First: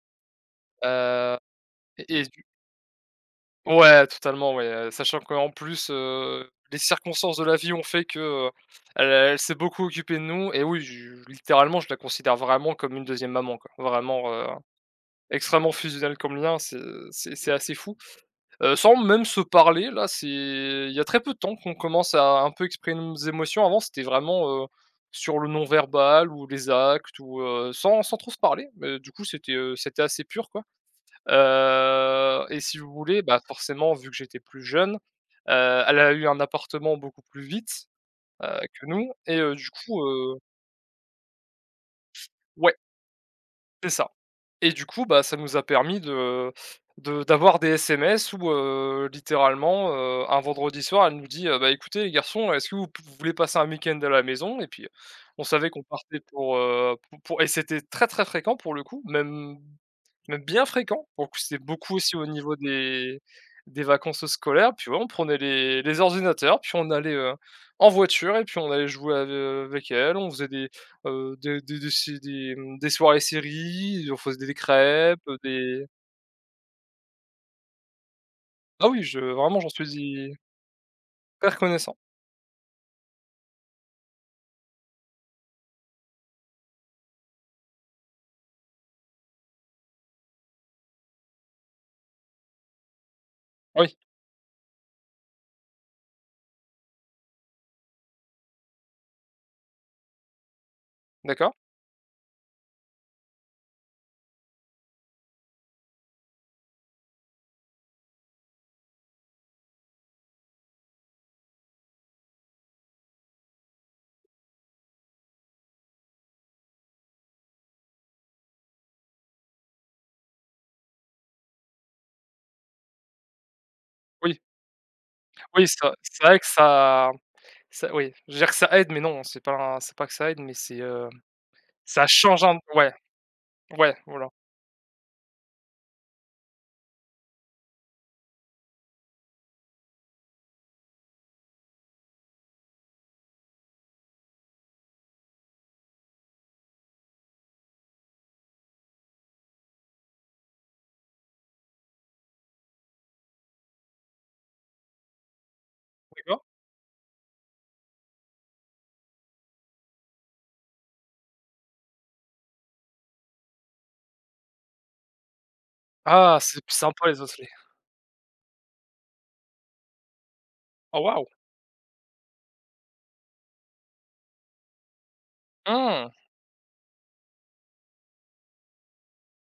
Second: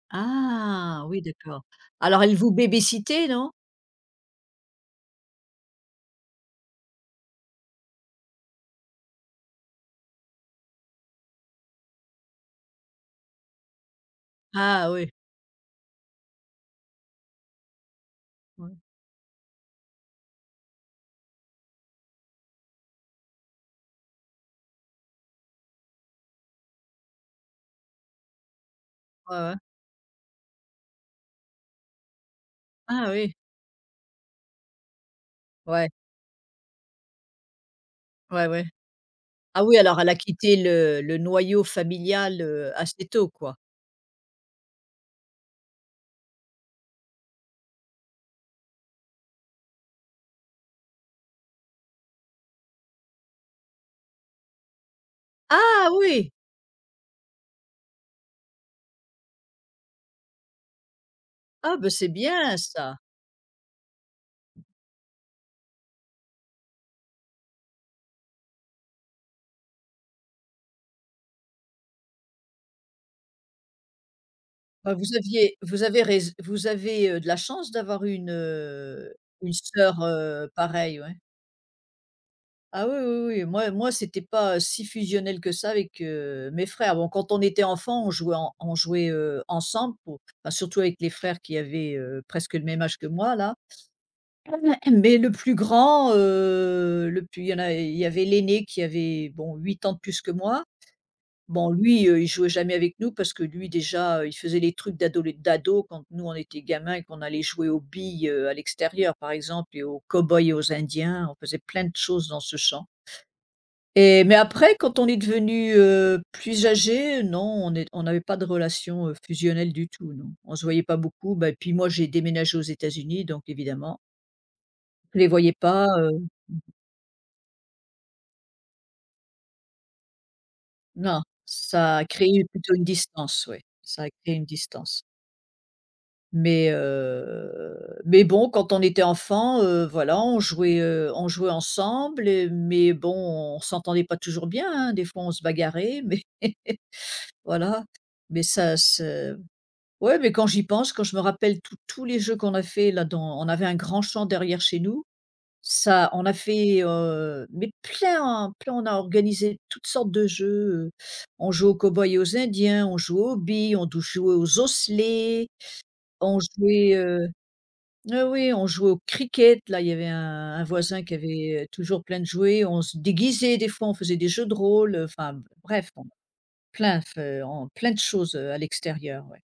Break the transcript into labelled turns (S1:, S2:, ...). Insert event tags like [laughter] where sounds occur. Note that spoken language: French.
S1: Ah, oui,
S2: Heu
S1: d'accord.
S2: et
S1: Alors
S2: est-ce
S1: elle
S2: du
S1: vous baby sittait non?
S2: Ouais, totalement, ouais, heu, sachant qu'en plus, heu, les circonstances de la vie ont fait que, heu, elle elle s'est beaucoup occupée de nous et oui je littéralement je la considère vraiment comme une 2e maman quoi, vraiment, heu,
S1: Ah oui.
S2: extrêmement fusionnel comme lien, c'est c'est c'est assez fou, heu,
S1: Oui.
S2: sans même se parler là, c'est il y a très peu de temps qu'on commence à un peu exprimer nos émotions. Avant, c'était vraiment, heu, sur le non verbal ou les actes ou, heu, sans sans trop se parler. Mais du coup,
S1: Ouais,
S2: c'était,
S1: ouais.
S2: heu, c'était assez pur quoi. Heu et si vous
S1: Ah,
S2: voulez,
S1: oui.
S2: bah, forcément, vu que j'étais plus jeune, heu,
S1: Ouais.
S2: elle a eu un appartement beaucoup plus vite, heu,
S1: Ouais, ouais.
S2: que nous et heu,
S1: Ah
S2: du
S1: oui,
S2: coup,
S1: alors elle a
S2: heu
S1: quitté le le noyau familial, heu,
S2: Ouais.
S1: assez tôt quoi?
S2: C'est ça et du coup, bah, ça nous a permis de de d'avoir des SMS où, heu, littéralement, heu, un vendredi soir, elle nous dit: «Heu, bah, écoutez les garçons, est-ce que vous pouv vous voulez passer un week-end à la maison?» et puis, on savait qu'on
S1: Ah!
S2: partait
S1: Oui.
S2: pour, heu, pour pour et c'était très, très, fréquent pour le coup, même même bien fréquent, pour le coup, c'était
S1: Ah, bah,
S2: beaucoup
S1: c'est
S2: aussi au niveau
S1: bien ça.
S2: des des vacances scolaires, puis ouais, on prenait les les ordinateurs, puis on allait, heu, en voiture et puis on allait jouer ave avec elle, on faisait des, heu, des des se des, mmh des soirées séries, on faisait des
S1: Bah, vous
S2: crêpes, heu,
S1: aviez vous
S2: des
S1: avez rais vous avez, heu, de la chance d'avoir eu une,
S2: Ah oui,
S1: heu,
S2: je
S1: une
S2: vraiment j'en suis
S1: sœur,
S2: hy
S1: heu, pareille, ouais.
S2: per reconnaissant.
S1: Ah, oui, oui, oui, moi moi c'était pas si fusionnel que ça avec, heu, mes frères. Bon, quand on était enfant, on jouait en on jouait, heu, ensemble pour bah, surtout avec les frères qui avaient, heu, presque le même âge que moi là,
S2: Oui.
S1: [clears throat] mais le plus grand, heu, le plus il y a il y avait l'aîné qui avait, bon, 8 ans de plus que moi.
S2: D'accord.
S1: Bon, lui, heu, il jouait jamais avec nous parce que, lui, déjà, il faisait les trucs d'adole d'ado, quand nous on était gamins et qu'on allait jouer aux billes, heu, à l'extérieur, par exemple et aux cow-boys et aux indiens, on faisait plein de choses dans ce champ. Et mais après quand on est devenu, heu, plus âgé, non on n'est on n'avait pas de relation, heu, fusionnelle du tout, non. On se voyait pas beaucoup, bah, et puis moi j'ai déménagé aux États-Unis, donc évidemment.
S2: Oui.
S1: Les voyais
S2: Oui
S1: pas,
S2: ça,
S1: heu
S2: c'est vrai que ça ça oui, je veux dire que ça aide, mais non, c'est pas c'est pas que ça aide, mais, c'est heu
S1: Non, ça
S2: ça
S1: a
S2: change
S1: créé
S2: un p
S1: plutôt une
S2: ouais,
S1: distance, oui.
S2: ouais,
S1: Ça a
S2: voilà.
S1: créé une distance. Mais, heu, mais bon quand on était enfant, heu, voilà, on jouait, heu, on jouait ensemble, mais bon on s'entendait pas toujours bien, hein, des fois on se bagarrait mais, voilà, mais ça se ouais mais quand j'y pense, quand je me rappelle tous tous les jeux qu'on a fait là dans on avait un grand champ derrière chez nous, ça on n'a
S2: D'accord.
S1: fait, heu, mais plein, plein on a organisé toutes sortes de jeux, heu, on jouait aux cow-boys et aux indiens, on joue aux billes, on touchait aux osselets, on
S2: Ah, c'est p
S1: jouait,
S2: sympa les
S1: heu
S2: osselets.
S1: oh, oui on jouait au cricket là, il y avait un un
S2: Oh,
S1: voisin qui
S2: waouh!
S1: avait toujours plein de jouets, on se déguisait des fois, on faisait des jeux de rôle, enfin bref,
S2: Mmh.
S1: plein fe on plein de choses, heu, à l'extérieur, ouais.